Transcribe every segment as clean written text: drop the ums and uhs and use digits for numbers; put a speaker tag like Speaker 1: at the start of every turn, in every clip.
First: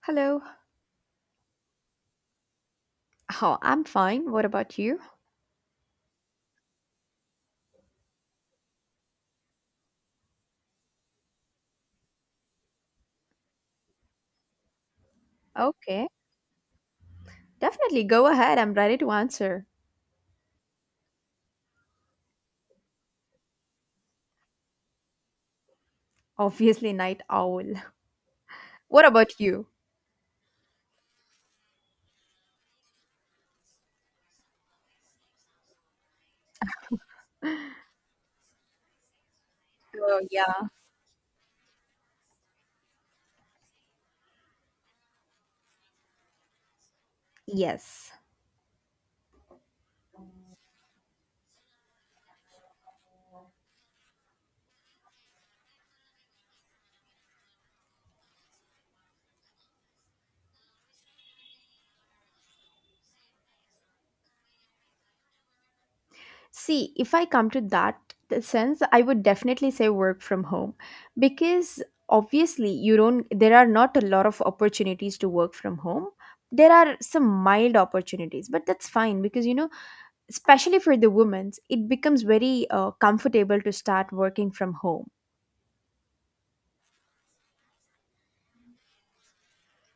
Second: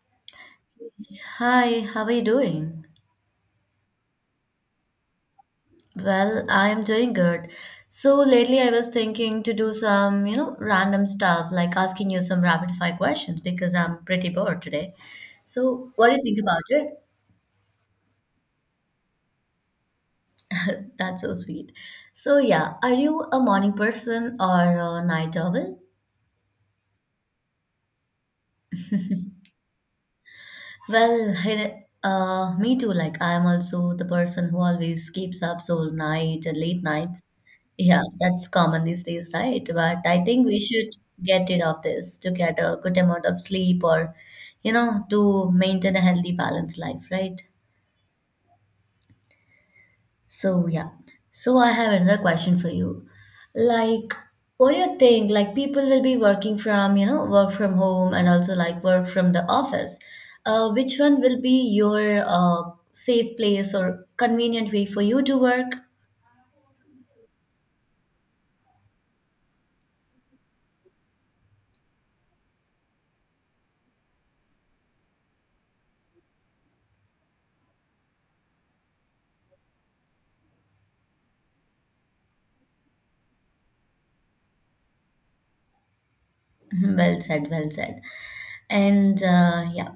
Speaker 1: Hello.
Speaker 2: Hi, how are you doing?
Speaker 1: Oh, I'm fine. What about you?
Speaker 2: Well, I'm doing good. So lately I was thinking to do some, you know, random stuff like asking you some rapid fire questions because I'm pretty bored today. So what
Speaker 1: Okay.
Speaker 2: do you think about it?
Speaker 1: Definitely go ahead. I'm ready to answer.
Speaker 2: That's so sweet. So yeah, are you a morning person or a night owl?
Speaker 1: Obviously, night owl. What about you?
Speaker 2: Well, me too. Like I'm also the person who always keeps up so night and late nights. Yeah, that's common these days, right? But
Speaker 1: Oh,
Speaker 2: I think we
Speaker 1: yeah.
Speaker 2: should get rid of this to get a good amount of sleep or, you know, to maintain a healthy, balanced life, right?
Speaker 1: Yes.
Speaker 2: So, yeah. So, I have another question for you. Like, what do you think? Like, people will be working from, you know, work from home and also like work from the office. Which one will be your safe place or convenient way for you to work?
Speaker 1: See, if I come to that sense, I would definitely say work from home because obviously you don't there are not a lot of opportunities to work from home. There are some mild opportunities, but that's fine because you know, especially for the women's, it becomes very comfortable to start working from home.
Speaker 2: Well said, well said. And yeah.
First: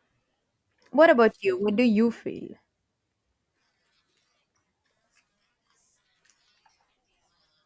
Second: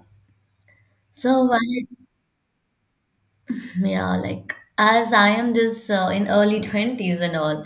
Speaker 1: What about
Speaker 2: So,
Speaker 1: you? What do
Speaker 2: when-
Speaker 1: you feel?
Speaker 2: yeah, like as I am this in early 20s and all,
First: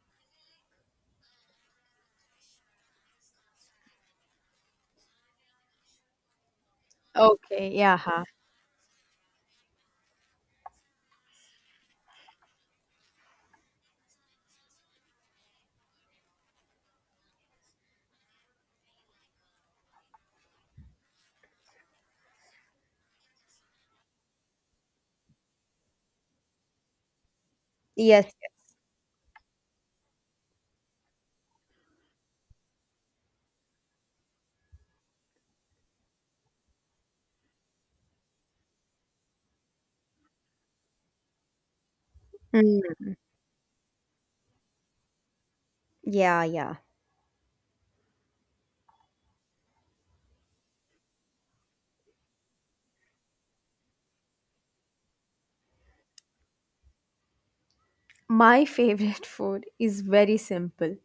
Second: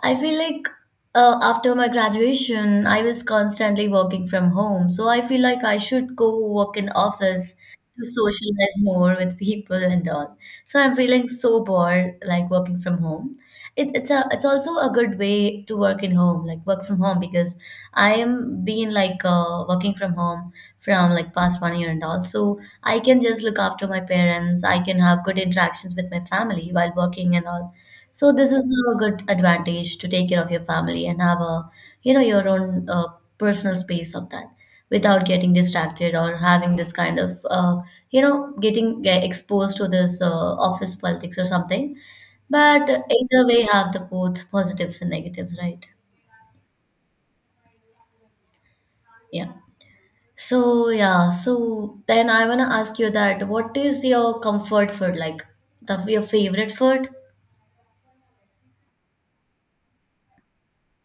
Speaker 2: I feel like after my graduation, I was constantly working from home. So I feel like I should go work in office
Speaker 1: Okay, yeah.
Speaker 2: to
Speaker 1: Huh.
Speaker 2: socialize more with people and all. So I'm feeling so bored, like working from home. It's also a good way to work in home, like work from home, because I am being like working from home from like past 1 year and all. So I can just look after my parents. I can have good interactions with my family while working and all. So
Speaker 1: Yes.
Speaker 2: this is a good advantage to take care of your family and have a, you know, your own personal space of that without getting distracted or having this kind of, you know, getting get exposed to this office politics or something. But
Speaker 1: Mm.
Speaker 2: either way, have the both positives and negatives, right?
Speaker 1: Yeah, yeah.
Speaker 2: Yeah. So yeah, so then I wanna ask you that what is your comfort food like? The your favorite food?
Speaker 1: My favorite food is very simple.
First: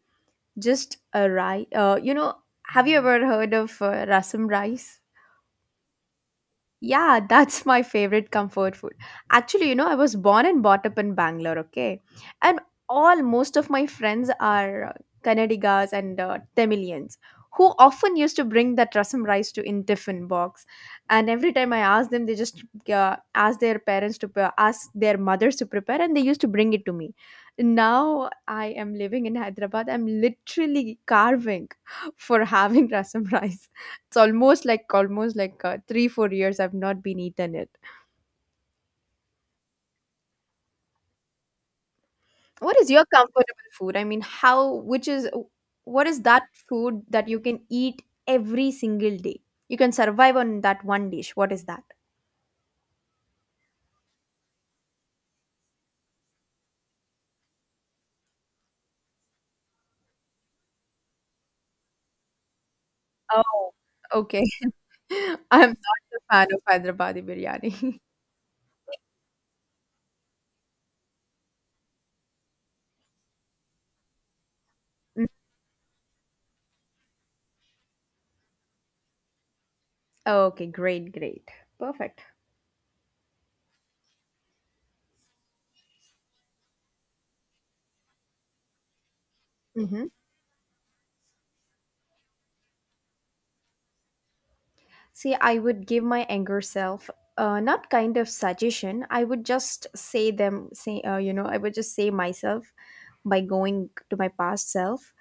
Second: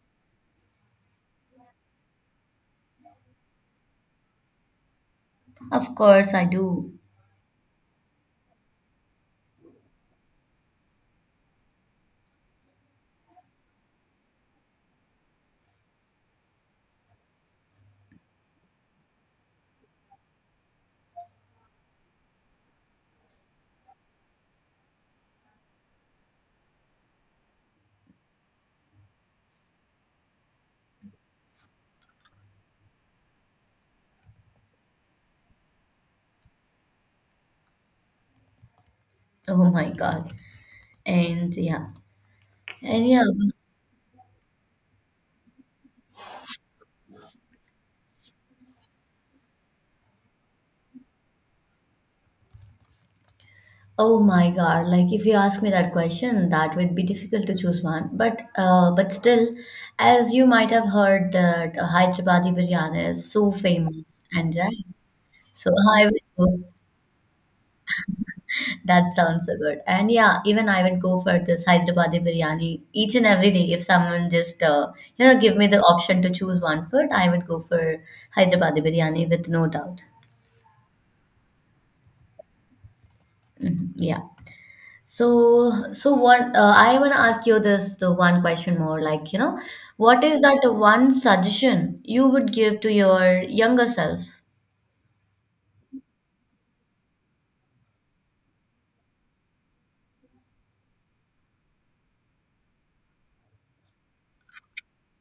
Speaker 1: Just a rice. You know, have you ever heard of rasam rice?
Speaker 2: Of course I do.
Speaker 1: Yeah, that's my favorite comfort food. Actually, you know, I was born and brought up in Bangalore, okay? And all most of my friends are Kannadigas and Tamilians who often used to bring that rasam rice to in tiffin box. And every time I ask them, they just ask their mothers to prepare, and they used to bring it to me. Now I am living in Hyderabad. I'm literally carving for having rasam rice. It's almost like 3 4 years I've not been eaten it.
Speaker 2: Oh my God. And yeah.
Speaker 1: What is your
Speaker 2: And yeah.
Speaker 1: comfortable food? I mean, how which is what is that food that you can eat every single day? You can survive on that one dish. What is that?
Speaker 2: Oh my God. Like if you ask me that question, that would be difficult to choose one. But still, as you might have heard that Hyderabadi biryani is so
Speaker 1: Oh,
Speaker 2: famous
Speaker 1: okay.
Speaker 2: and right. So
Speaker 1: I'm not
Speaker 2: I
Speaker 1: a
Speaker 2: would
Speaker 1: fan of
Speaker 2: go.
Speaker 1: Hyderabadi biryani.
Speaker 2: That sounds so good. And yeah, even I would go for this Hyderabadi biryani each and every day. If someone just you know give me the option to choose one food, I would go for Hyderabadi biryani with no doubt.
Speaker 1: Okay, great, great, perfect.
Speaker 2: Mhm. Yeah. So, so what I want to ask you this the one question more like, you know,
Speaker 1: Hmm.
Speaker 2: what is that one suggestion you would give to your younger self?
Speaker 1: See, I would give my anger self not kind of suggestion. I would just say them, say, you know, I would just say myself, by going to my past self.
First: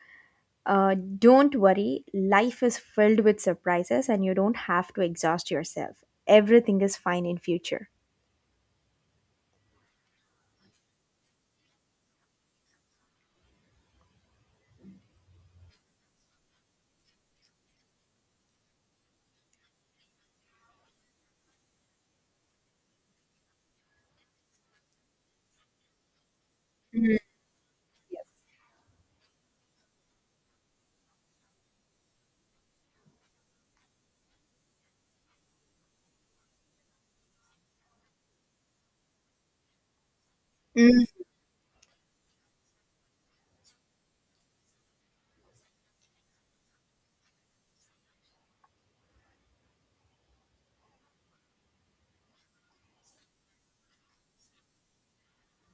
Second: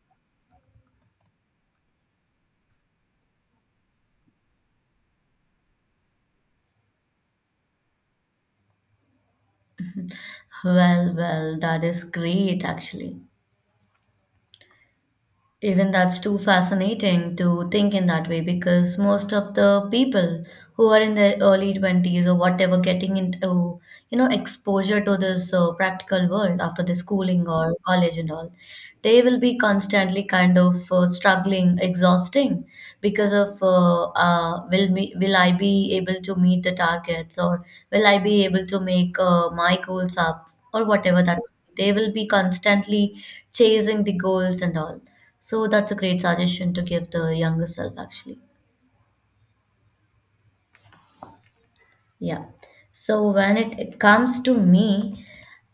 Speaker 1: Don't worry, life is filled with surprises and you don't have to exhaust yourself. Everything is fine in future.
Speaker 2: Well, well, that is great actually. Even that's too fascinating to think in that way because most of the people who are in their early 20s or whatever getting into you know exposure to this practical world after the
Speaker 1: Mm.
Speaker 2: schooling or college
Speaker 1: Yes.
Speaker 2: and all they will be constantly kind of struggling exhausting because of will I be able to meet the targets or will I be able to make my goals up or
Speaker 1: Mm.
Speaker 2: whatever that they will be constantly chasing the goals and all so that's a great suggestion to give the younger self actually. Yeah. So when it comes to me,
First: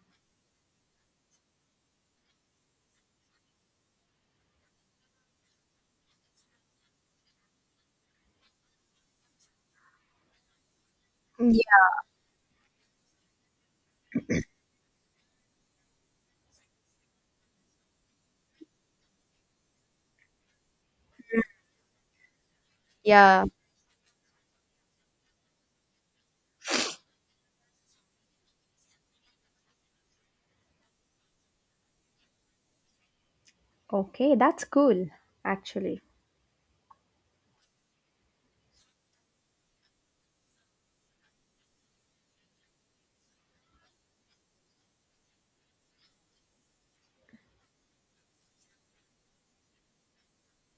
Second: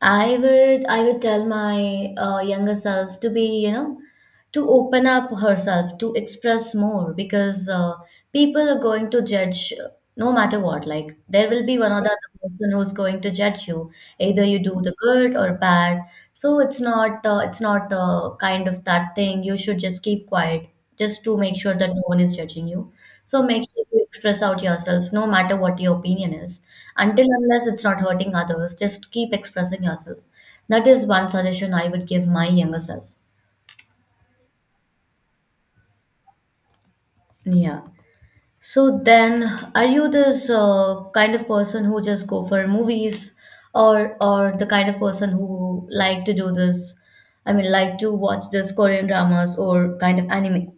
Speaker 2: I would tell my younger self to be you know to open up herself to express more because people are going to judge no matter what. Like there will be one
Speaker 1: Yeah,
Speaker 2: or the other person who's going to judge you. Either you do the good or bad. So it's not kind of that thing. You should just keep quiet just to make sure that no one is judging you. So
Speaker 1: yeah.
Speaker 2: make sure you express out yourself, no matter what your opinion is. Until unless it's not hurting others, just keep expressing yourself. That is one suggestion I would give my younger self.
Speaker 1: Okay, that's cool actually.
Speaker 2: Yeah. So then, are you this kind of person who just go for movies, or the kind of person who like to do this? I mean, like to watch this Korean dramas or kind of anime.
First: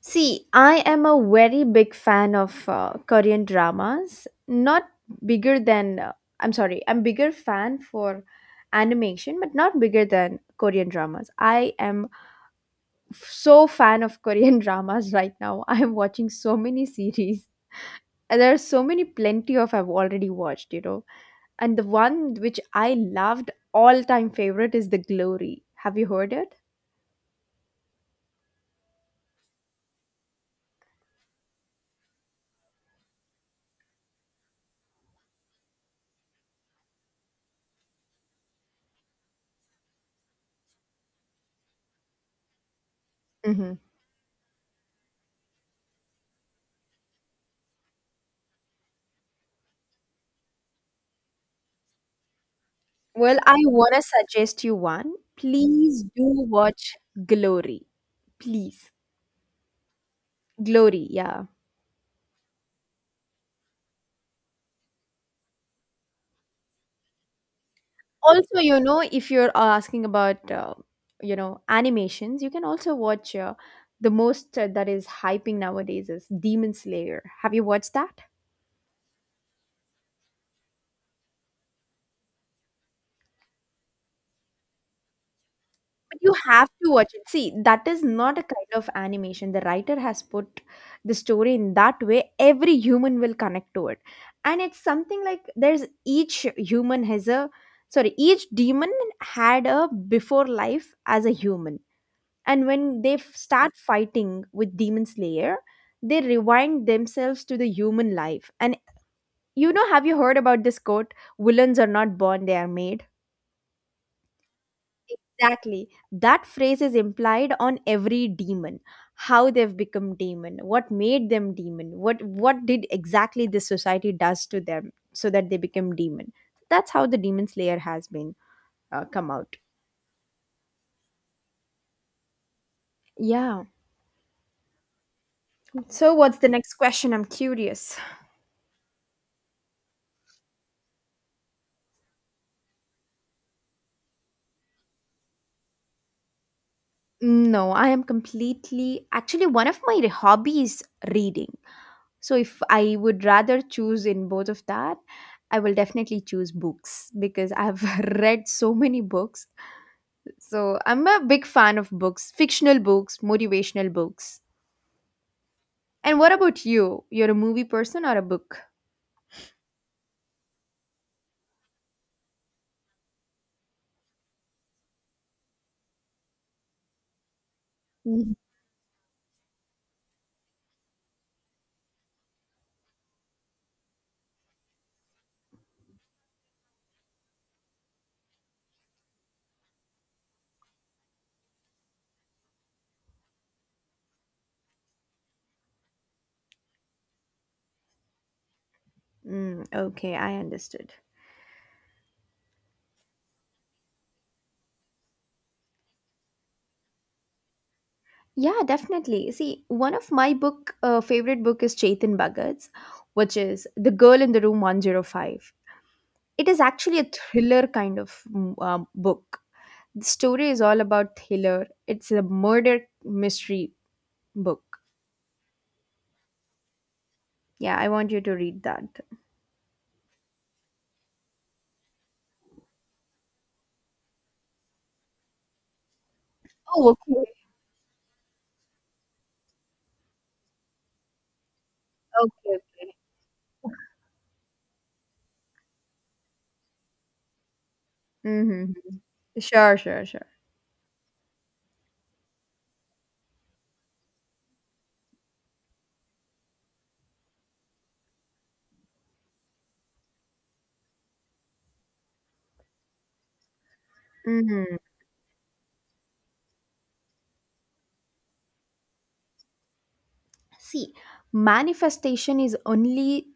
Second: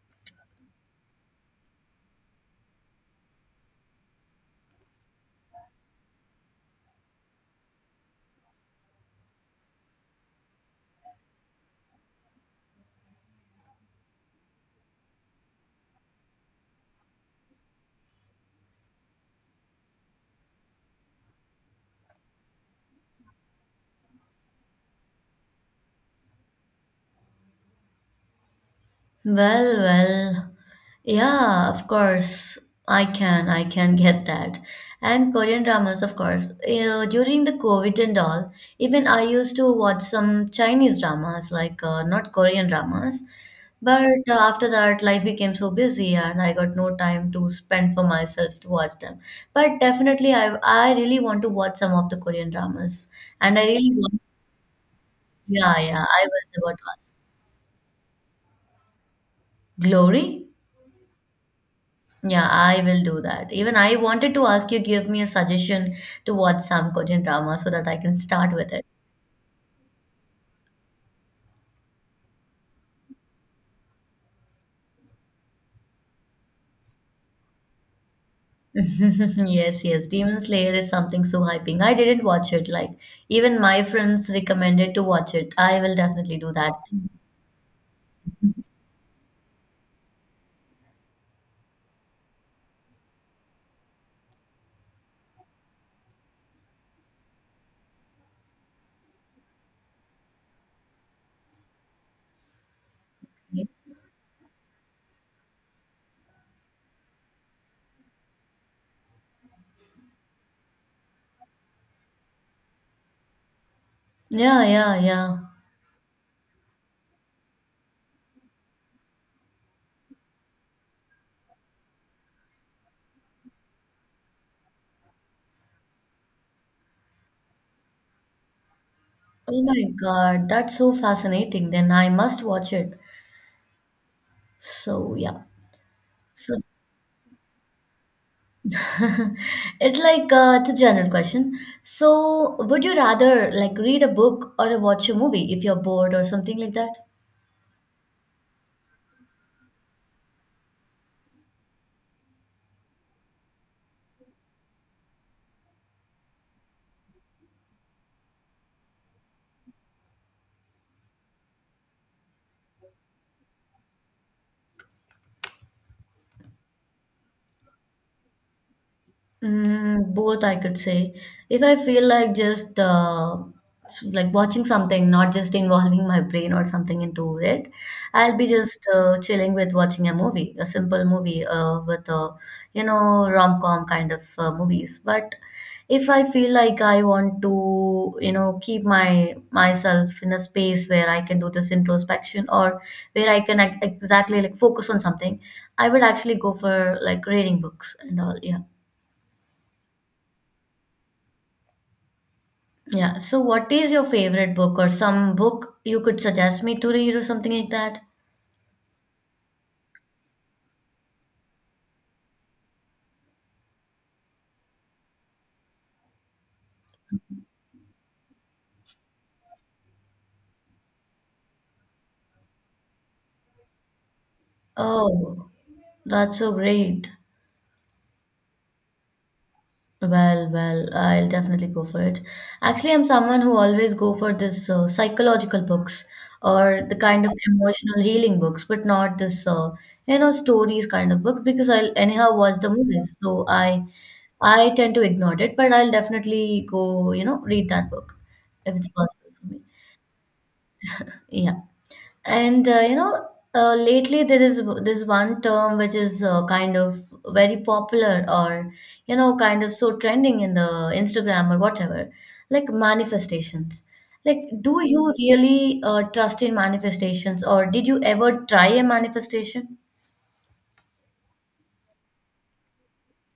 Speaker 1: See, I am a very big fan of Korean dramas. Not bigger than I'm sorry, I'm bigger fan for animation, but not bigger than Korean dramas. I am so fan of Korean dramas right now. I'm watching so many series. And there are so many plenty of I've already watched, you know. And the one which I loved all time favorite is The Glory. Have you heard it?
Speaker 2: Well, well, yeah, of course, I can get that. And Korean dramas, of course. You know, during the COVID and all, even I used to watch some Chinese dramas, like not Korean dramas.
Speaker 1: Hmm.
Speaker 2: But after that, life became so busy, and I got no time to spend for myself to watch them. But definitely, I really want to watch some of the Korean dramas,
Speaker 1: Well, I
Speaker 2: and I really
Speaker 1: want to
Speaker 2: want.
Speaker 1: suggest you one.
Speaker 2: Yeah,
Speaker 1: Please
Speaker 2: yeah, I
Speaker 1: do
Speaker 2: was about to
Speaker 1: watch
Speaker 2: ask.
Speaker 1: Glory. Please.
Speaker 2: Glory?
Speaker 1: Glory, yeah.
Speaker 2: Yeah, I will do that. Even I wanted to ask you give me a suggestion to watch some Korean drama so that I can start
Speaker 1: Also
Speaker 2: with
Speaker 1: you
Speaker 2: it.
Speaker 1: know if you're asking about you know animations you can also watch the most that is hyping nowadays is Demon Slayer, have you watched that?
Speaker 2: Yes, yes, Demon Slayer is something so hyping. I didn't watch it. Like even my friends recommended to watch it. I will
Speaker 1: But you
Speaker 2: definitely do
Speaker 1: have
Speaker 2: that.
Speaker 1: to watch it. See, that is not a kind of animation. The writer has put the story in that way every human will connect to it, and it's something like there's each human has a, sorry, each demon had a before life as a human, and when they start fighting with Demon Slayer they rewind themselves to the human life, and you know, have you heard about this quote, villains are not born, they are made?
Speaker 2: Yeah, yeah, yeah.
Speaker 1: Exactly, that phrase is implied on every demon. How they've become demon, what made them demon, what did exactly this society does to them so that they become demon. That's how the Demon Slayer has been come out.
Speaker 2: Oh my God, that's so fascinating. Then I must watch it.
Speaker 1: Yeah.
Speaker 2: So yeah.
Speaker 1: So what's the
Speaker 2: So
Speaker 1: next question? I'm curious.
Speaker 2: it's like it's a general question. So, would you rather like read a book or watch a movie if you're bored or something like that?
Speaker 1: No, I am completely actually one of my hobby is reading. So if I would rather choose in both of that, I will definitely choose books because I've read so many books. So I'm a big fan of books, fictional books, motivational books. And what about you? You're a movie person or a book?
Speaker 2: Mm, both, I could say. If I feel like just like watching something, not just involving my brain or something into it,
Speaker 1: Mhm.
Speaker 2: I'll be just chilling with watching a movie, a simple movie with a, you know, rom-com kind of movies. But if I feel like I want to, you know, keep my myself in a space where I can do this introspection or where I can exactly like focus on something, I would actually go for like reading books and all. Yeah.
Speaker 1: Mm, okay, I understood.
Speaker 2: Yeah. So, what is your favorite book or some book you could suggest me to read or something like that?
Speaker 1: Yeah, definitely. See, one of my book favorite book is Chetan Bhagat's, which is The Girl in the Room 105. It is actually a thriller kind of book. The story is all about thriller. It's a murder mystery book.
Speaker 2: Oh, that's so great.
Speaker 1: Yeah, I want you to read that.
Speaker 2: Well, well, I'll definitely go for it. Actually, I'm someone who always go for this psychological books or
Speaker 1: Oh,
Speaker 2: the kind of
Speaker 1: okay.
Speaker 2: emotional healing books, but not this you know stories kind of books because I'll anyhow watch
Speaker 1: Okay,
Speaker 2: the
Speaker 1: okay.
Speaker 2: movies. So I tend to ignore it, but I'll definitely go you know read that book
Speaker 1: Mm-hmm.
Speaker 2: if it's possible for me.
Speaker 1: Sure, sure, sure.
Speaker 2: Yeah. And you know, lately there is this one term which is kind of very popular or you know, kind of so trending in the Instagram or whatever, like manifestations. Like,
Speaker 1: Mm-hmm.
Speaker 2: do you really trust in manifestations, or did you ever try a manifestation?
Speaker 1: See, manifestation is only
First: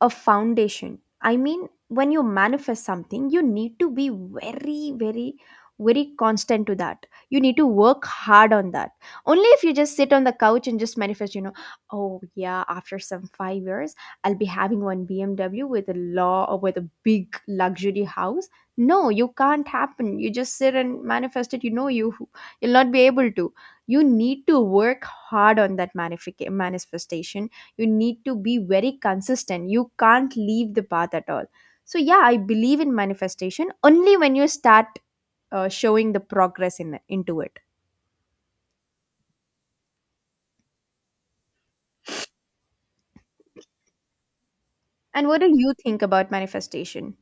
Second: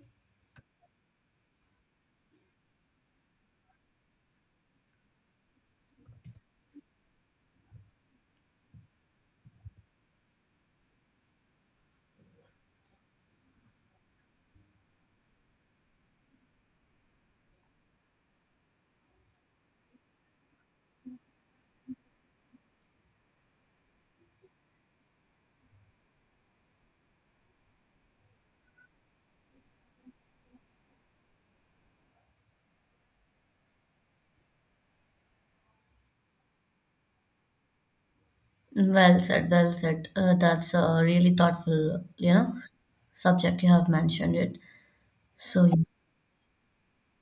Speaker 1: a foundation. I mean, when you manifest something you need to be very very very constant to that. You need to work hard on that. Only if you just sit on the couch and just manifest, you know, oh yeah, after some 5 years I'll be having one BMW with a law or with a big luxury house. No, you can't happen. You just sit and manifest it, you know, you you'll not be able to, you need to work hard on that manifestation. You need to be very consistent. You can't leave the path at all. So yeah, I believe in manifestation only when you start showing the progress in into it.
Speaker 2: Well said, well said. That's a really thoughtful, you know, subject you have mentioned it.
Speaker 1: And what do
Speaker 2: So
Speaker 1: you think about manifestation?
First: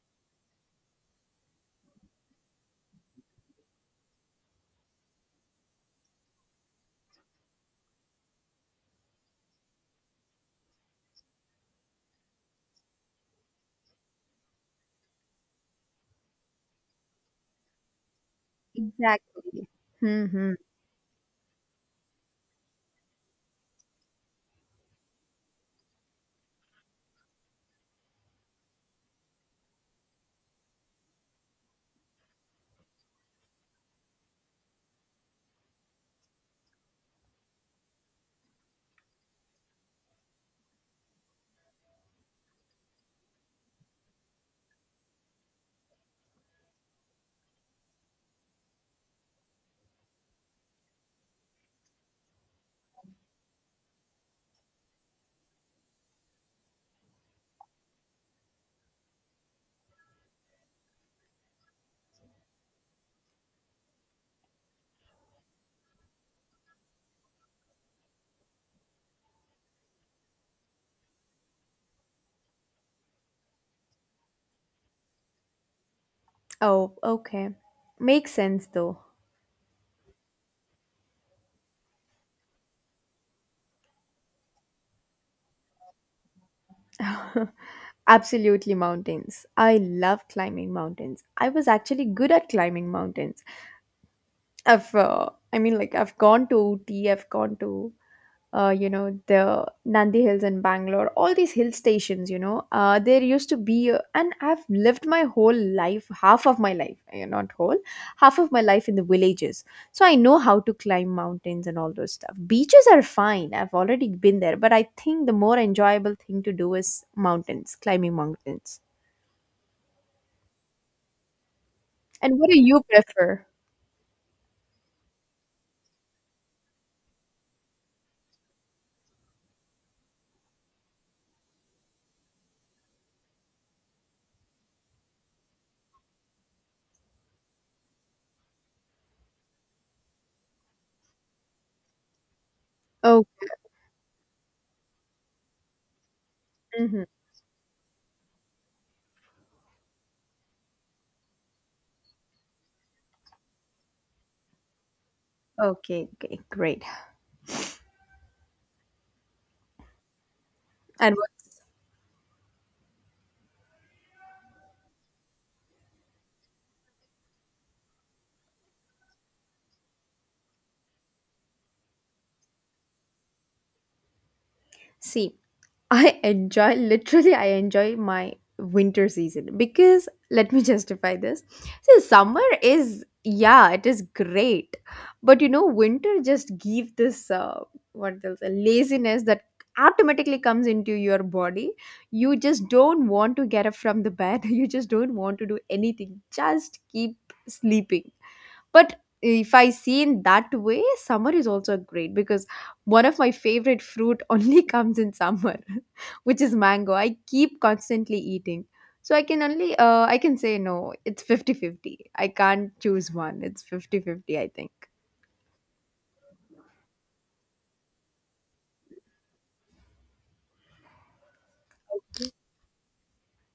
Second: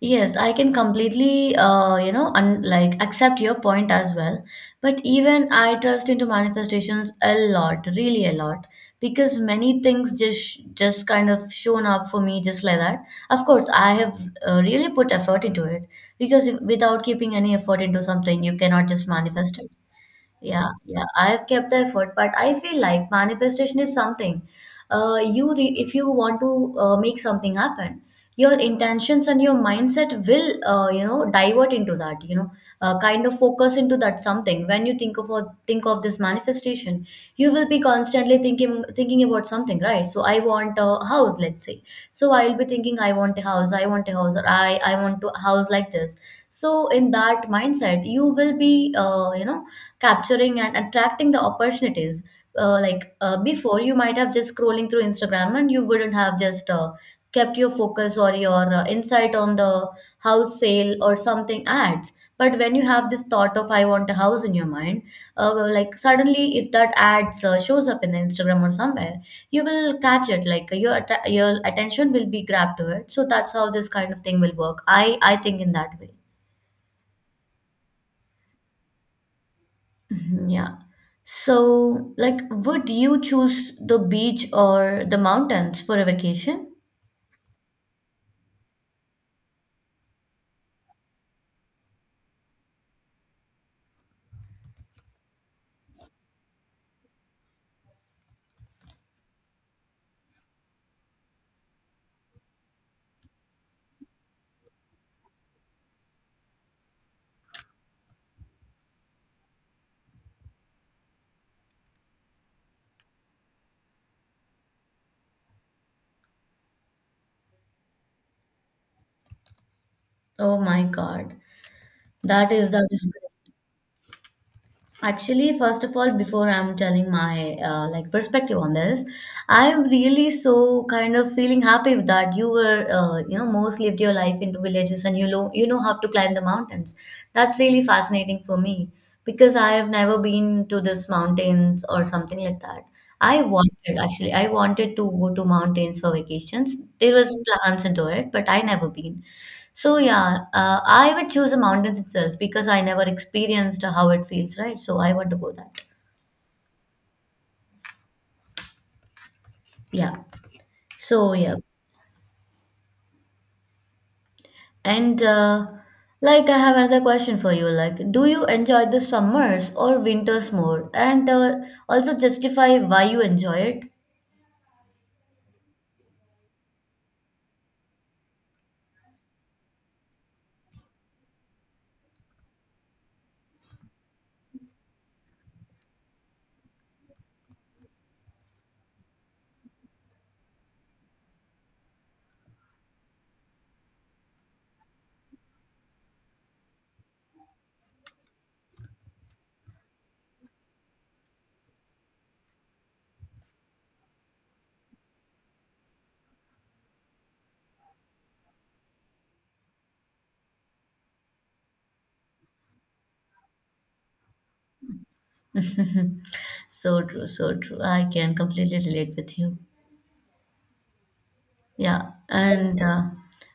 Speaker 2: yes, I can completely, you know, un like accept your point as well. But even I trust into manifestations a lot, really a lot, because many things just kind of shown up for me just like that. Of course, I have really put effort into it because if, without keeping any effort into something, you cannot just manifest
Speaker 1: Exactly.
Speaker 2: it.
Speaker 1: Hmm.
Speaker 2: Yeah, yeah, I have kept the effort, but I feel like manifestation is something. You re if you want to make something happen, your intentions and your mindset will, you know, divert into that. You know, kind of focus into that something. When you think of this manifestation, you will be constantly thinking about something, right? So I want a house, let's say. So I'll be thinking, I want a house, I want a house, or I want to house like this. So in that mindset, you will be, you know capturing and attracting the opportunities. Like before, you might have just scrolling through Instagram and you wouldn't have just kept your focus or your insight on the house sale or something ads. But when you have this thought of I want a house in your mind, well, like suddenly if that ads shows up in Instagram or somewhere, you will catch it. Like your your attention will be grabbed to it. So that's how this kind of thing will work. I think in that way.
Speaker 1: Oh, okay. Makes sense though.
Speaker 2: Yeah. So, like, would you choose the beach or the mountains for a vacation?
Speaker 1: Absolutely, mountains. I love climbing mountains. I was actually good at climbing mountains. I've, I mean, like, I've gone to Ooty, I've gone to you know the Nandi Hills in Bangalore, all these hill stations. You know, there used to be, a- and I've lived my whole life, half of my life, eh, not whole, half of my life in the villages. So I know how to climb mountains and all those stuff. Beaches are fine. I've already been there, but I think the more enjoyable thing to do is mountains, climbing mountains.
Speaker 2: Oh my God.
Speaker 1: And what
Speaker 2: That
Speaker 1: do
Speaker 2: is
Speaker 1: you
Speaker 2: that is
Speaker 1: prefer?
Speaker 2: actually, first of all, before I'm telling my like perspective on this, I'm really so kind of feeling happy with that you were you know most lived your life into villages and you know how to climb the mountains. That's really fascinating for me because I have never been to this mountains or something like that.
Speaker 1: Oh,
Speaker 2: I wanted to go to mountains for vacations.
Speaker 1: mhm.
Speaker 2: There was plans into it, but I never been. So yeah, I would choose the mountains itself because I never experienced how it feels, right? So I want to go that.
Speaker 1: Okay, okay, great.
Speaker 2: Yeah.
Speaker 1: And what?
Speaker 2: So yeah. And Like, I have another question for you. Like, do you enjoy the summers or winters more? And Also justify why you enjoy
Speaker 1: See, I enjoy my winter season because let me justify this. See, summer is yeah, it is great. But you know winter just give this what else a laziness that automatically comes into your body. You just don't want to get up from the bed. You just don't want to do anything. Just keep sleeping. But if I see in that way, summer is also great because one of my favorite fruit only comes in summer, which is mango. I keep constantly eating. So I can only I can say no, it's 50 50. I can't choose one. It's 50 50. I think.
Speaker 2: it. So true, so true. I can completely relate with you. Yeah, and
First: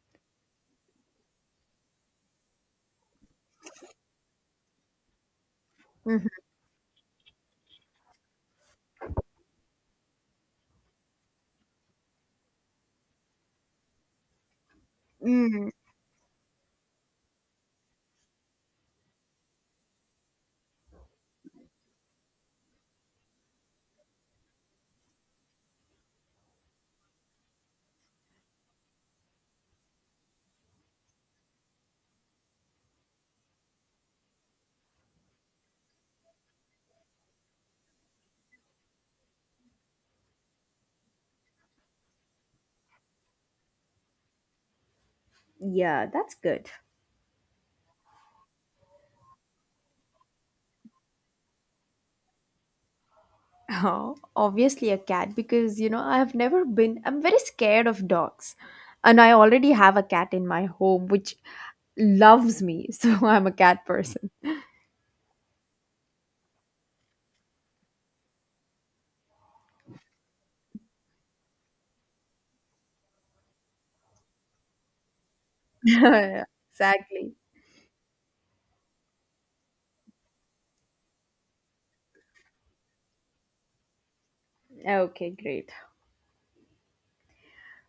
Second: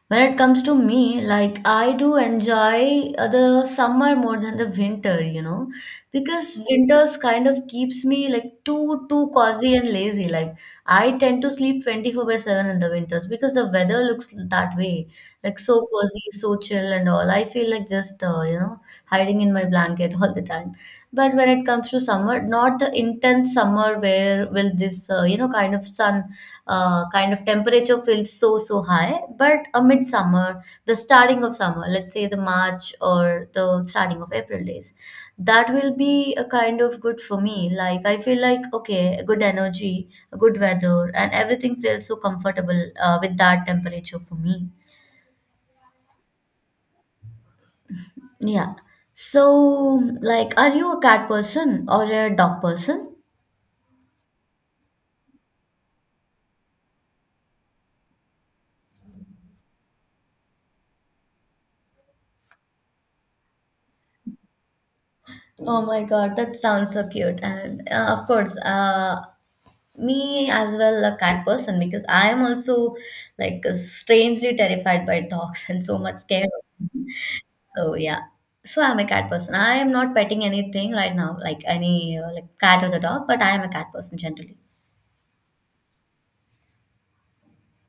Speaker 2: when it comes to me, like I do enjoy the summer more than the winter, you know,
Speaker 1: Mhm.
Speaker 2: because winters kind of keeps me like too cozy and lazy. Like, I tend to sleep 24 by 7 in the winters because the weather looks that way, like
Speaker 1: Mm,
Speaker 2: so cozy, so chill and all. I feel like just hiding in my blanket all the time. But when it comes to summer, not the intense summer where will this kind of sun kind of temperature feels so so high, but a midsummer, the starting of summer, let's say the march or the starting of april days, that will be a kind of good for me. Like, I feel like okay, good energy, good weather, and everything feels so comfortable with that temperature for me.
Speaker 1: yeah, that's good.
Speaker 2: Yeah. So, like, are you a cat person or a dog person?
Speaker 1: Oh, obviously a cat because you know I have never been, I'm very scared of dogs and I already have a cat in my home which loves me. So I'm a cat person.
Speaker 2: Oh my God, that sounds so cute. Me as well, a cat person, because I am also like strangely terrified by dogs and so much scared of them.
Speaker 1: Exactly.
Speaker 2: So yeah, so I'm a cat person. I am not petting anything right now, like any like cat or the dog, but I am a cat person generally.
Speaker 1: Okay, great.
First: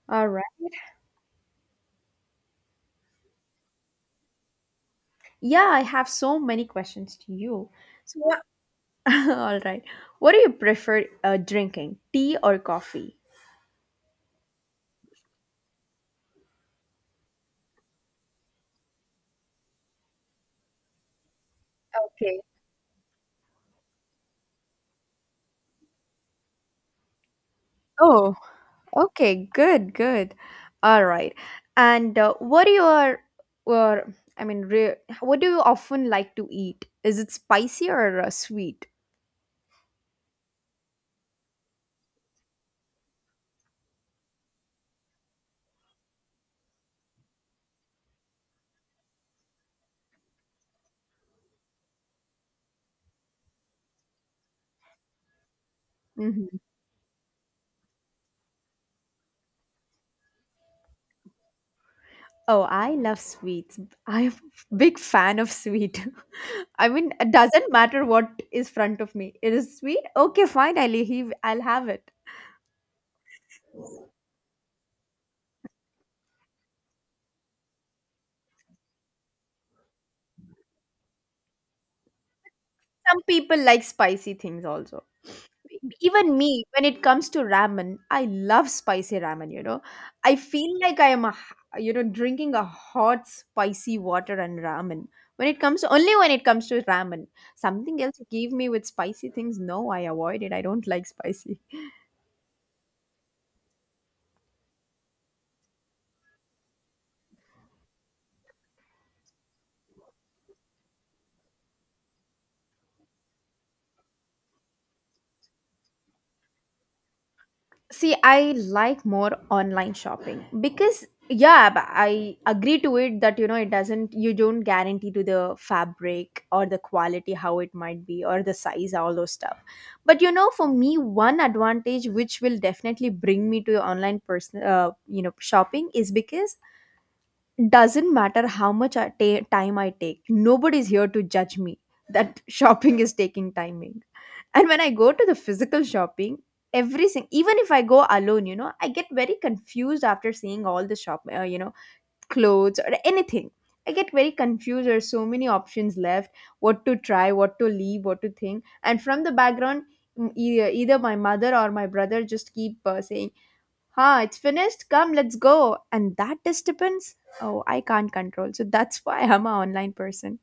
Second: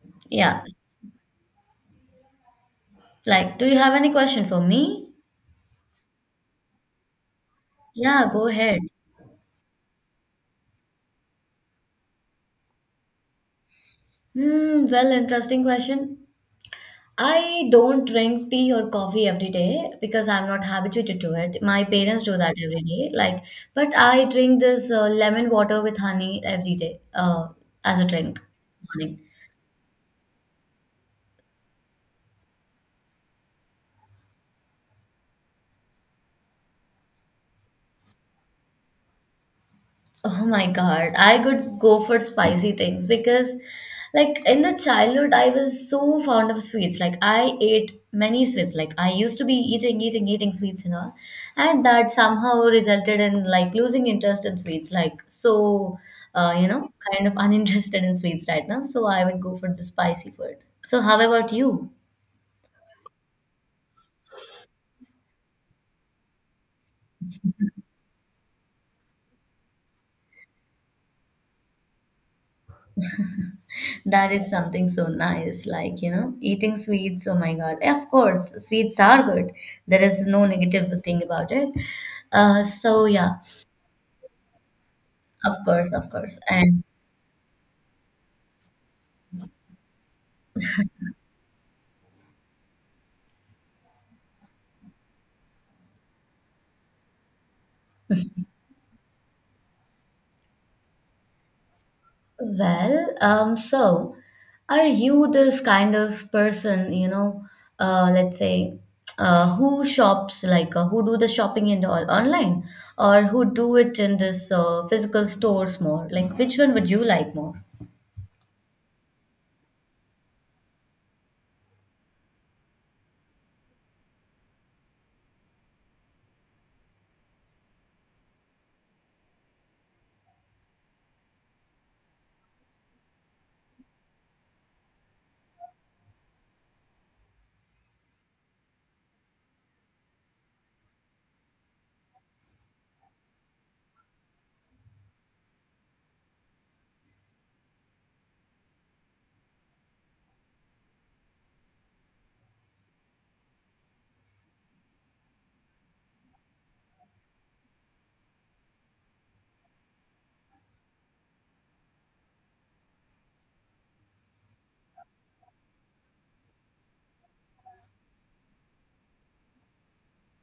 Speaker 1: All right.
Speaker 2: Yeah. Like, do you have any question for me?
Speaker 1: Yeah, I have so many questions to you. So,
Speaker 2: Yeah, go ahead.
Speaker 1: all right. What do you prefer drinking, tea or coffee?
Speaker 2: Hmm, well, interesting question. I don't drink tea or coffee every day because I'm not habituated to it. My parents do
Speaker 1: Okay.
Speaker 2: that every day. Like, but I drink this lemon water with honey every day as a
Speaker 1: Oh,
Speaker 2: drink morning.
Speaker 1: okay. Good, good. All right. And what do you are, or I mean, what do you often like to eat? Is it spicy or sweet?
Speaker 2: Oh my God, I could go for spicy things because, like, in the childhood, I was so fond of sweets. Like, I ate many sweets. Like, I used to be eating sweets and all. And that somehow resulted in, like, losing interest in sweets. Like, so,
Speaker 1: Hmm.
Speaker 2: you know, kind of uninterested in sweets right now. So, I would go for the spicy food. So, how about you?
Speaker 1: Oh, I love sweets. I'm a big fan of sweet. I mean, it doesn't matter what is front of me. It is sweet. Okay, fine. I'll leave. I'll have it.
Speaker 2: That is something so nice, like, you know, eating sweets. Oh my God. Of course, sweets are good. There is no negative thing about it. So,
Speaker 1: Some
Speaker 2: yeah,
Speaker 1: people like spicy things also.
Speaker 2: of course, of
Speaker 1: Even
Speaker 2: course.
Speaker 1: me,
Speaker 2: And
Speaker 1: when it comes to ramen, I love spicy ramen. You know, I feel like I am a, you know drinking a hot spicy water and ramen. When it comes to ramen, something else you give me with spicy things. No, I avoid it. I don't like spicy.
Speaker 2: well, so are you this kind of person, you know, let's say, who shops like who do the shopping and all online, or who do it in this physical stores more? Like, which one would you like more?
Speaker 1: See, I like more online shopping because yeah, but I agree to it that you know it doesn't you don't guarantee to the fabric or the quality how it might be or the size all those stuff. But you know, for me, one advantage which will definitely bring me to online person you know shopping is because doesn't matter how much time I take. Nobody's here to judge me that shopping is taking timing. And when I go to the physical shopping, everything, even if I go alone, you know, I get very confused after seeing all the shop, you know, clothes or anything. I get very confused. There's so many options left. What to try, what to leave, what to think. And from the background, either my mother or my brother just keep saying, huh, it's finished, come, let's go, and that disturbance, oh, I can't control. So that's why I'm an online person,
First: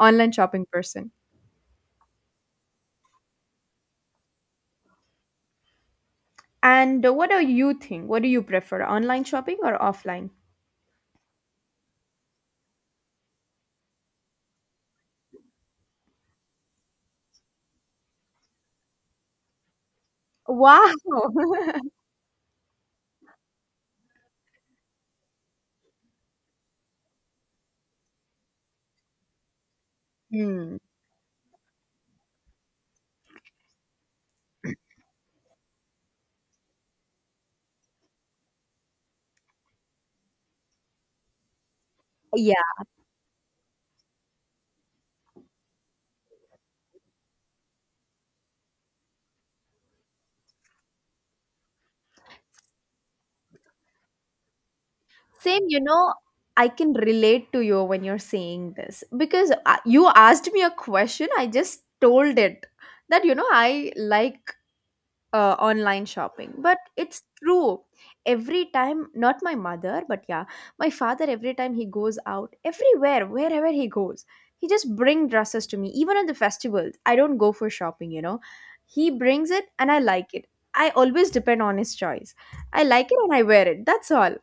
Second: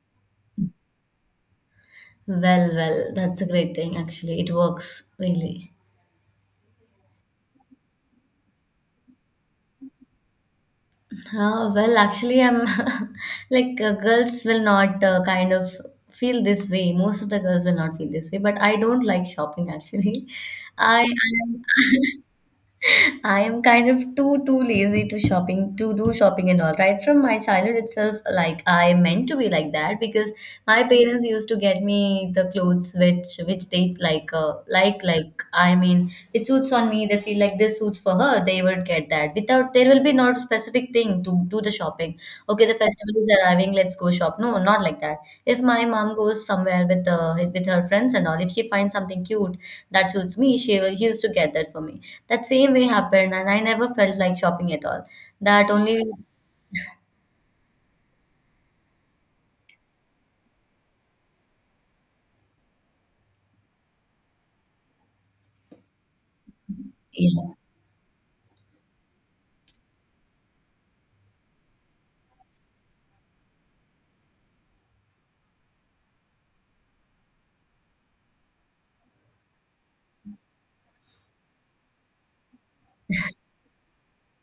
Speaker 1: online shopping person.
Speaker 2: Well, well, that's a great thing actually. It works really.
Speaker 1: And what do you think? What do you prefer, online shopping or offline?
Speaker 2: Well, actually, I'm like girls will not kind of feel this way. Most of the girls will not feel this way, but I don't like shopping actually.
Speaker 1: Wow.
Speaker 2: I am I am kind of too lazy to shopping to do shopping and all. Right from my childhood itself, like I meant to be like that because my
Speaker 1: Hmm.
Speaker 2: parents used to get me the clothes which they like like I mean it suits on me. They feel like this suits for her. They would get that. Without, there will be not specific thing to do the shopping.
Speaker 1: Yeah,
Speaker 2: Okay, the festival is arriving, let's go shop. No, not like that. If my mom goes somewhere with her friends and all, if she finds something cute that suits me, she will used to get that for me. That same way happened, and I never felt like shopping at all.
Speaker 1: same.
Speaker 2: That
Speaker 1: You
Speaker 2: only.
Speaker 1: know, I can relate to you when you're saying this because you asked me a question. I just told it that I like online shopping, but it's
Speaker 2: Yeah.
Speaker 1: true. Every time, not my mother, but yeah, my father, every time he goes out, everywhere wherever he goes, he just bring dresses to me. Even on the festivals, I don't go for shopping. He brings it and I like it. I always depend on his choice. I like it and I wear it. That's all.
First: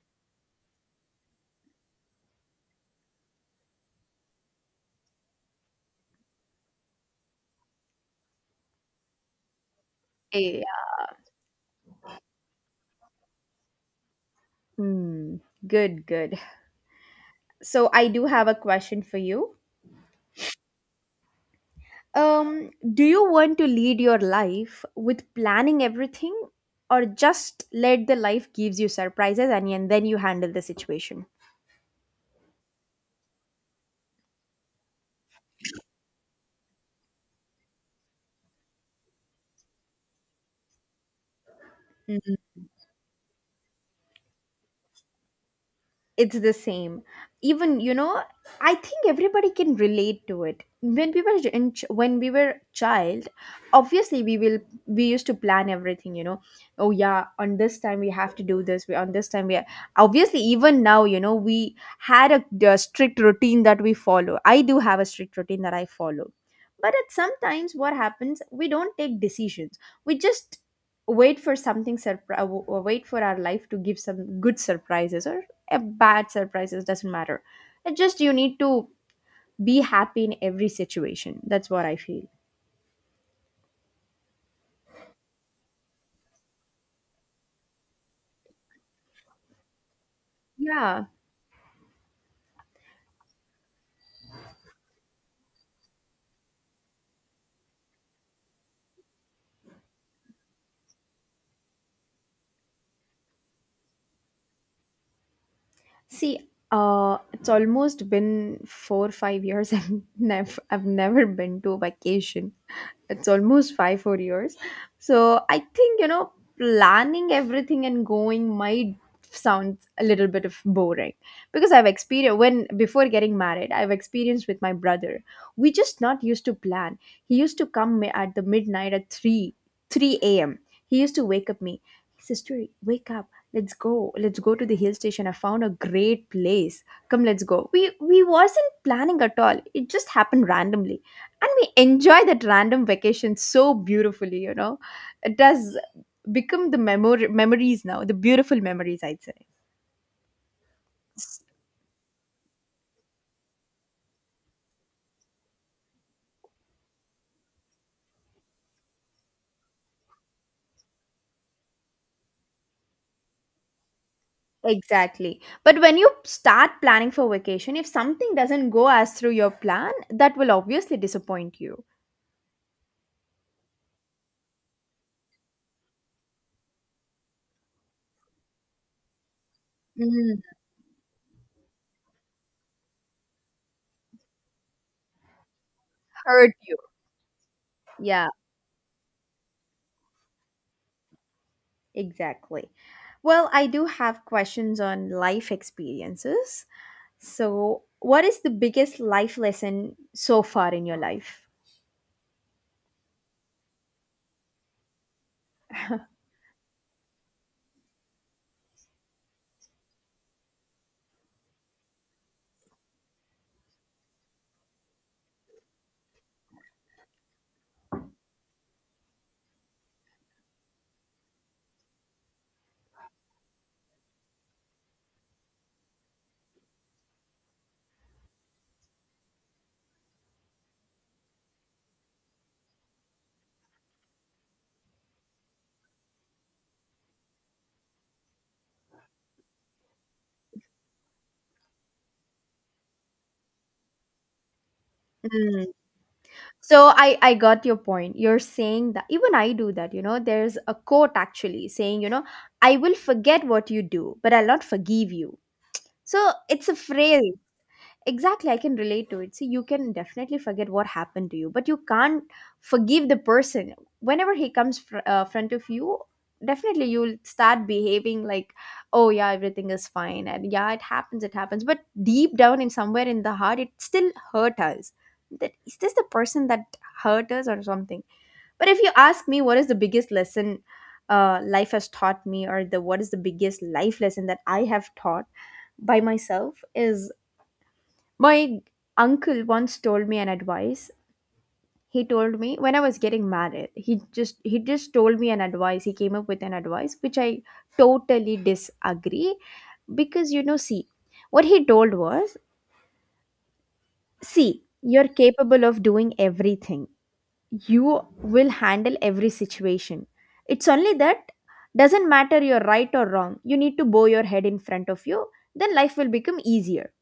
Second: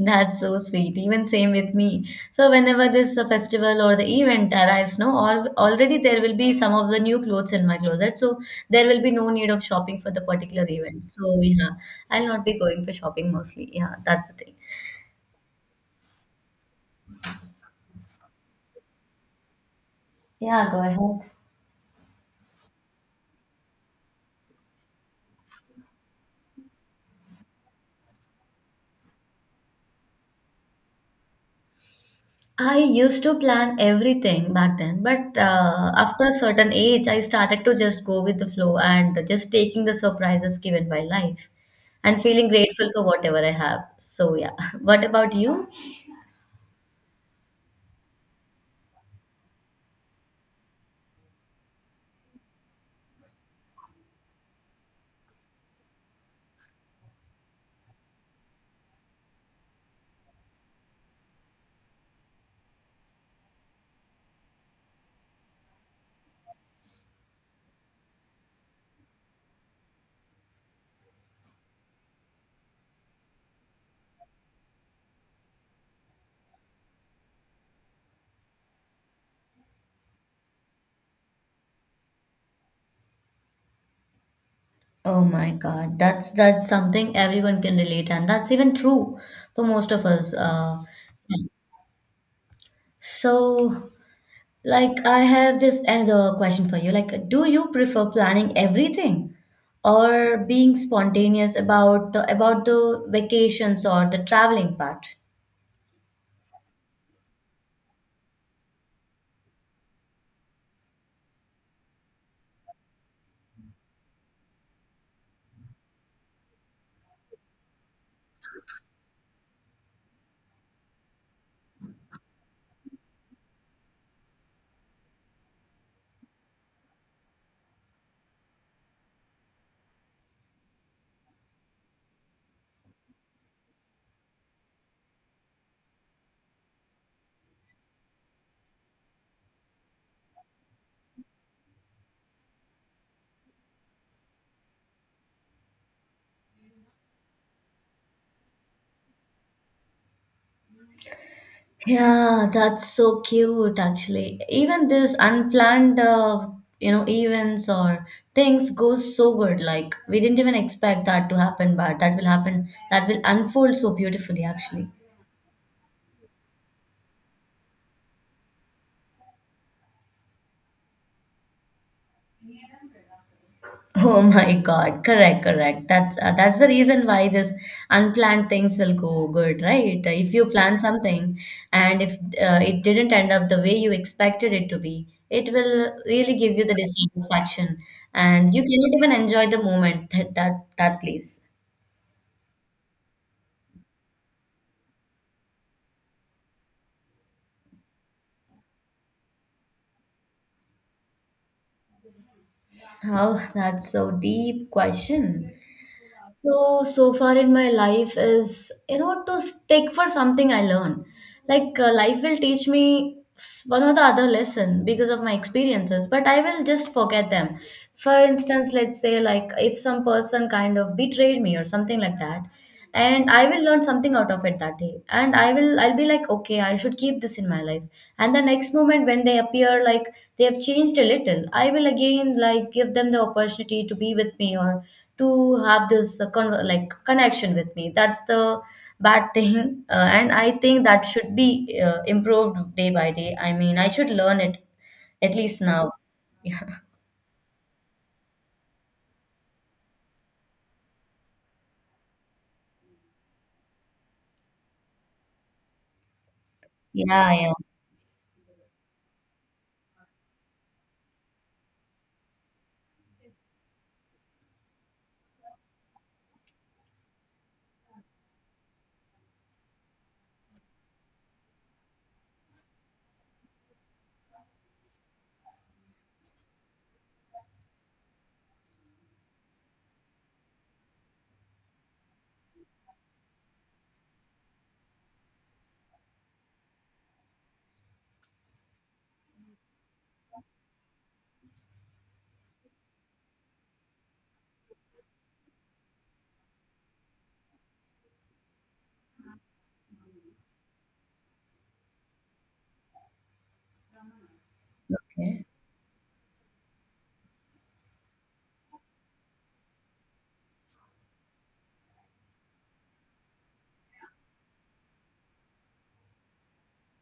Speaker 2: That's so sweet. Even same with me. So whenever this festival or the event arrives, no, or already there will be some of the new clothes in my closet. So there will be no need of shopping for the particular
Speaker 1: Yeah.
Speaker 2: event. So yeah, I'll not be going for shopping mostly. Yeah, that's the thing.
Speaker 1: Hmm. Good, good. So I do have a question for you.
Speaker 2: Yeah, go ahead.
Speaker 1: Do you want to lead your life with planning everything, or just let the life gives you surprises and then you handle the situation?
Speaker 2: I used to plan everything back then, but after a certain age, I started to just go with the flow and just taking the surprises given by life and feeling grateful for whatever I have. So yeah, what about you?
Speaker 1: It's the same. Even, I think everybody can relate to it. When we were when we were child, obviously We used to plan everything. Oh, yeah, on this time we have to do this. We on this time we Obviously, even now, we had a strict routine that we follow. I do have a strict routine that I follow. But at sometimes what happens, we don't take decisions. We just wait for something surprise, or wait for our life to give some good surprises, or a bad surprises. Doesn't matter. It just, you need to be happy in every situation. That's what I feel.
Speaker 2: Oh my God, that's something everyone can relate, and that's even true for most of us.
Speaker 1: Yeah.
Speaker 2: So, like, I have this another question for you. Like, do you prefer planning everything, or being spontaneous about the vacations or the traveling part?
Speaker 1: See, it's almost been 4-5 years. I've never been to vacation. It's almost 5-4 years. So I think planning everything and going might sound a little bit of boring, because I've experienced, when before getting married, I've experienced with my brother. We just not used to plan. He used to come at the midnight at three a.m. He used to wake up me. Sister, wake up. Let's go. Let's go to the hill station. I found a great place. Come, let's go. We wasn't planning at all. It just happened randomly. And we enjoy that random vacation so beautifully. It does become the memory memories now, the beautiful memories, I'd say. S-
Speaker 2: Yeah, that's so cute actually. Even this unplanned you know events or things goes so good. Like we didn't even expect that to happen, but that will happen. That will unfold so beautifully actually.
Speaker 1: Exactly. But when you start planning for vacation, if something doesn't go as through your plan, that will obviously disappoint you.
Speaker 2: Oh my God. Correct, correct. That's the reason why this unplanned things will go good, right? If
Speaker 1: Mm,
Speaker 2: you plan something and if it didn't end up the way you expected it to be, it will really
Speaker 1: hurt
Speaker 2: give you the
Speaker 1: you.
Speaker 2: dissatisfaction,
Speaker 1: Yeah.
Speaker 2: and you cannot even enjoy the moment at that place.
Speaker 1: Exactly. Well, I do have questions on life experiences. So, what is the biggest life lesson so far in your life?
Speaker 2: Oh, that's so deep question. So, so far in my life is, you know, to stick for something I learn. Like life will teach me one or the other lesson because of my experiences, but I will just forget them. For instance, let's say like if some person kind of betrayed me or something like that, and I will learn something out of it that day. And I will, I'll be like, okay, I should keep this in my life. And the next moment when they appear, like they have changed a little, I will again like give them the opportunity to be with me or to have this like connection with me. That's the bad thing, and I think that should be improved day by day. I mean, I should learn it at least
Speaker 1: Mm.
Speaker 2: now. Yeah,
Speaker 1: So I got your point. You're saying that even I do that, you know. There's a quote actually saying I will forget what you do, but I'll not forgive you. So it's a
Speaker 2: yeah.
Speaker 1: phrase.
Speaker 2: Yeah.
Speaker 1: Exactly, I can relate to it. See, you can definitely forget what happened to you, but you can't forgive the person whenever he comes front of you. Definitely, you'll start behaving like, oh yeah, everything is fine, and yeah, it happens, it happens, but deep down in somewhere in the heart, it still hurt us. That is this the person that hurt us or something? But if you ask me what is the biggest lesson, life has taught me, or the what is the biggest life lesson that I have taught by myself is, my uncle once told me an advice. He told me when I was getting married, he just told me an advice. He came up with an advice which I totally disagree, because you know, see, what he told was, see, you're
Speaker 2: Okay.
Speaker 1: capable of doing everything. You will handle every situation. It's only that, doesn't matter you're right or wrong, you need to bow your head in front of you, then life will become easier.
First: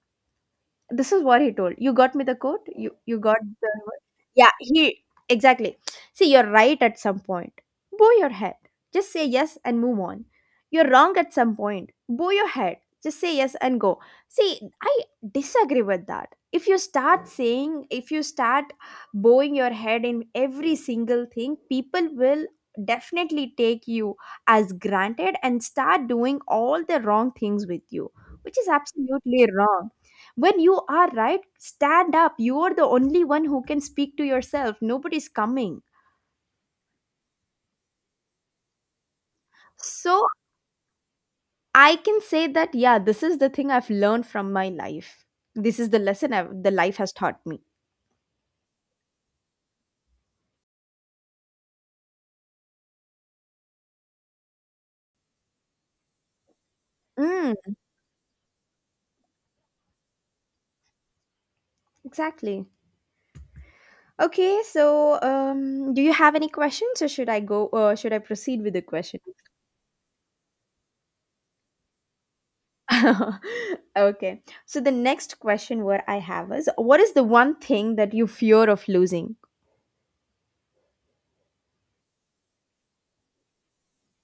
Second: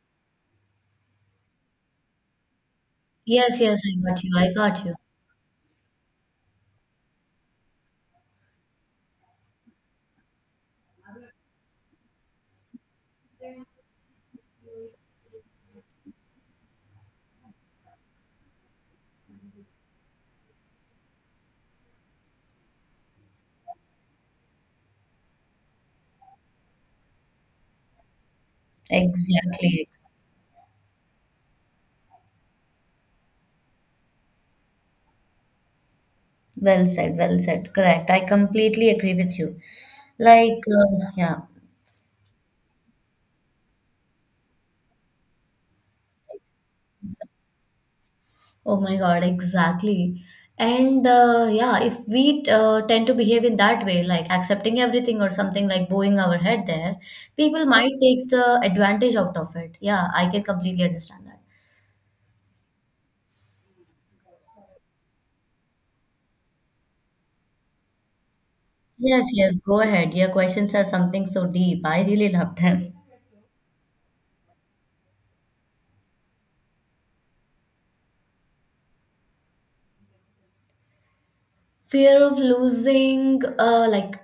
Speaker 1: This is what he told. You got me the quote? You got
Speaker 2: Yes,
Speaker 1: the
Speaker 2: yes, I
Speaker 1: word?
Speaker 2: got you, I
Speaker 1: Yeah,
Speaker 2: got you.
Speaker 1: he, exactly. See, you're right at some point. Bow your head. Just say yes and move on. You're wrong at some point. Bow your head. Just say yes and go. See, I disagree with that. If you start saying, if you start bowing your head in every single thing, people will definitely take you as granted and start doing all the wrong things with you, which is absolutely
Speaker 2: Exactly.
Speaker 1: wrong. When you are right, stand up. You are the only one who can speak to yourself. Nobody's coming.
Speaker 2: Well said, well said. Correct, I completely agree with you.
Speaker 1: So
Speaker 2: Yeah.
Speaker 1: I can say that, yeah, this is the thing I've learned from my life. This is the lesson the life has taught me.
Speaker 2: Oh my God, exactly. And Yeah, if we tend to behave in that way, like accepting everything or something like bowing our head there, people
Speaker 1: Mm,
Speaker 2: might take the advantage out of it. Yeah, I can completely understand that.
Speaker 1: exactly. Okay, so do you have any questions, or should I proceed with the question?
Speaker 2: Yes, yes, go ahead. Your questions are something so deep. I really love them.
Speaker 1: Okay, so the next question what I have is, what is the one thing that you fear of losing?
Speaker 2: Fear of losing, like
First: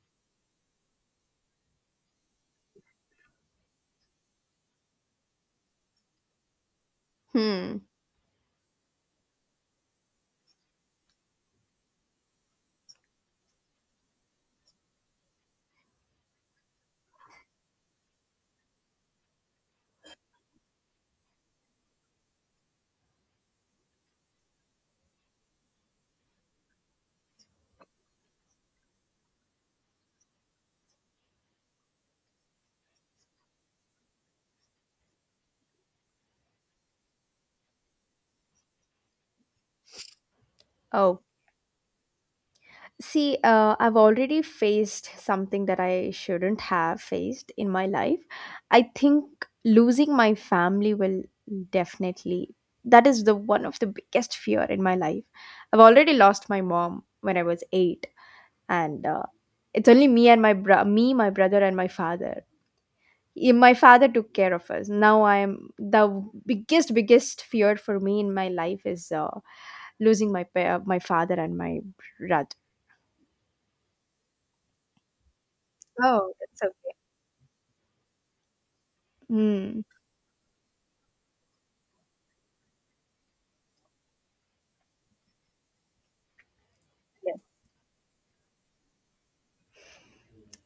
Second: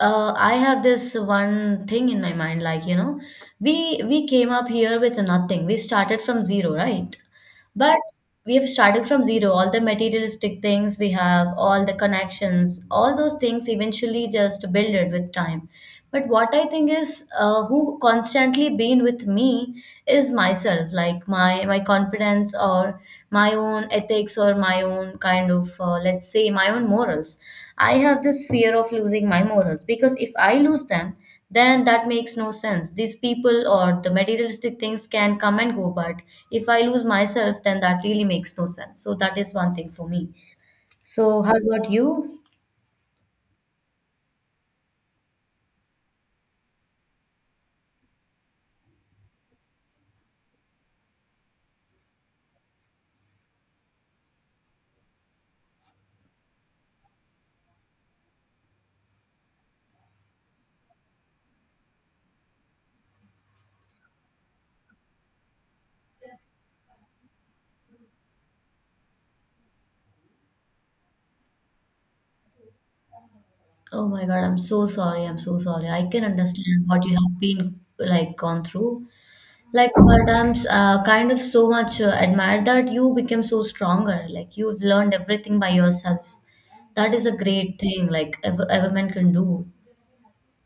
Speaker 2: I have this one thing in my mind, like, you know, we came up here with nothing. We started from zero, right?
Speaker 1: Hmm.
Speaker 2: But we have started from zero. All the materialistic things we have, all the connections, all those things eventually just build it with time. But what I think is, who constantly been with me is myself, like my confidence or my own ethics or my own kind of let's say my own morals. I have this fear of losing my morals because if I lose them, then that makes no sense. These people or the materialistic things can come and go, but if I lose myself, then that really makes no sense. So that is one thing for me.
Speaker 1: Oh.
Speaker 2: So how about you?
Speaker 1: See, I've already faced something that I shouldn't have faced in my life. I think losing my family will definitely, that is the one of the biggest fear in my life. I've already lost my mom when I was 8, and it's only me and me, my brother, and my father. My father took care of us. Now I am, the biggest biggest fear for me in my life is losing my father and my brother.
Speaker 2: Oh my God, I'm so sorry. I'm so sorry. I can
Speaker 1: Oh, that's
Speaker 2: understand
Speaker 1: okay.
Speaker 2: what you have been like gone through.
Speaker 1: Hmm.
Speaker 2: Like, but I'm kind of so much admired that you became so stronger. Like you've learned everything by yourself. That is a
Speaker 1: Yes.
Speaker 2: great thing. Like ever, ever man can do.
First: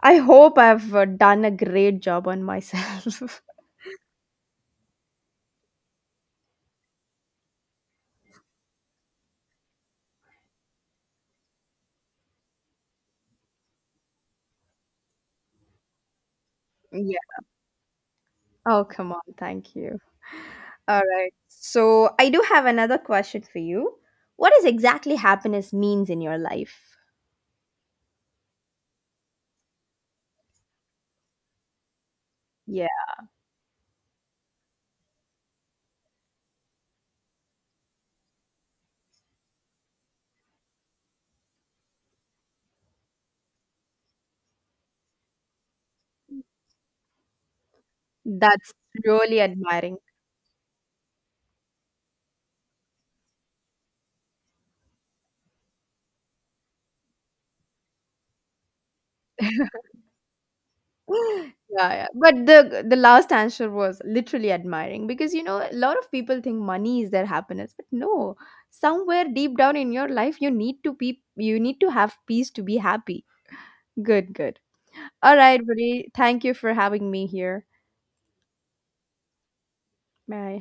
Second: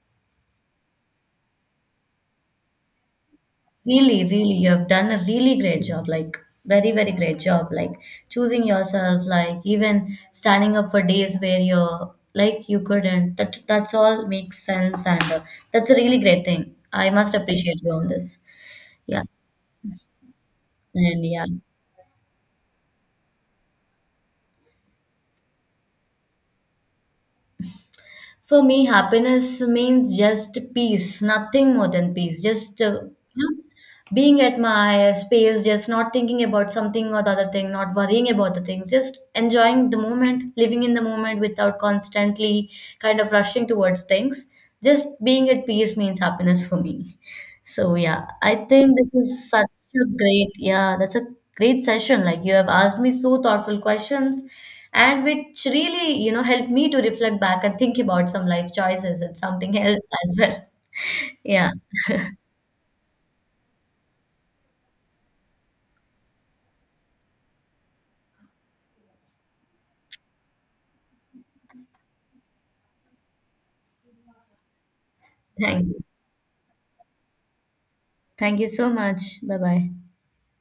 Speaker 1: I hope I've done a great job on myself.
Speaker 2: Really, really, you have done a really great job. Like, very, very great job. Like, choosing yourself, like, even standing up for days where you're like you couldn't. That that's all makes sense, and that's a really great thing. I
Speaker 1: Yeah.
Speaker 2: must appreciate you on this.
Speaker 1: Oh, come on.
Speaker 2: Yeah,
Speaker 1: Thank you. All
Speaker 2: and
Speaker 1: right.
Speaker 2: yeah.
Speaker 1: So, I do have another question for you. What is exactly happiness means in your life?
Speaker 2: For me, happiness means just peace, nothing more than peace. Just
Speaker 1: Yeah,
Speaker 2: you know, being at my space, just not thinking about something or the other thing, not worrying about the things, just enjoying the moment, living in the moment without constantly kind of rushing towards things. Just being at peace means happiness for me. So yeah, I
Speaker 1: that's
Speaker 2: think this
Speaker 1: really
Speaker 2: is such
Speaker 1: admiring.
Speaker 2: a great, yeah, that's a great session. Like you have asked me so thoughtful questions and which really, you know, helped me to reflect back and think about some life choices and something else as well. Yeah.
Speaker 1: Yeah, yeah. But the last answer was literally admiring, because you know, a lot of people think money is their happiness, but no. Somewhere deep down in your life, you need to have peace to be happy. Good, good. All right,
Speaker 2: Thank you.
Speaker 1: buddy. Thank you for having me here.
Speaker 2: Thank you so much. Bye bye.
Speaker 1: Bye.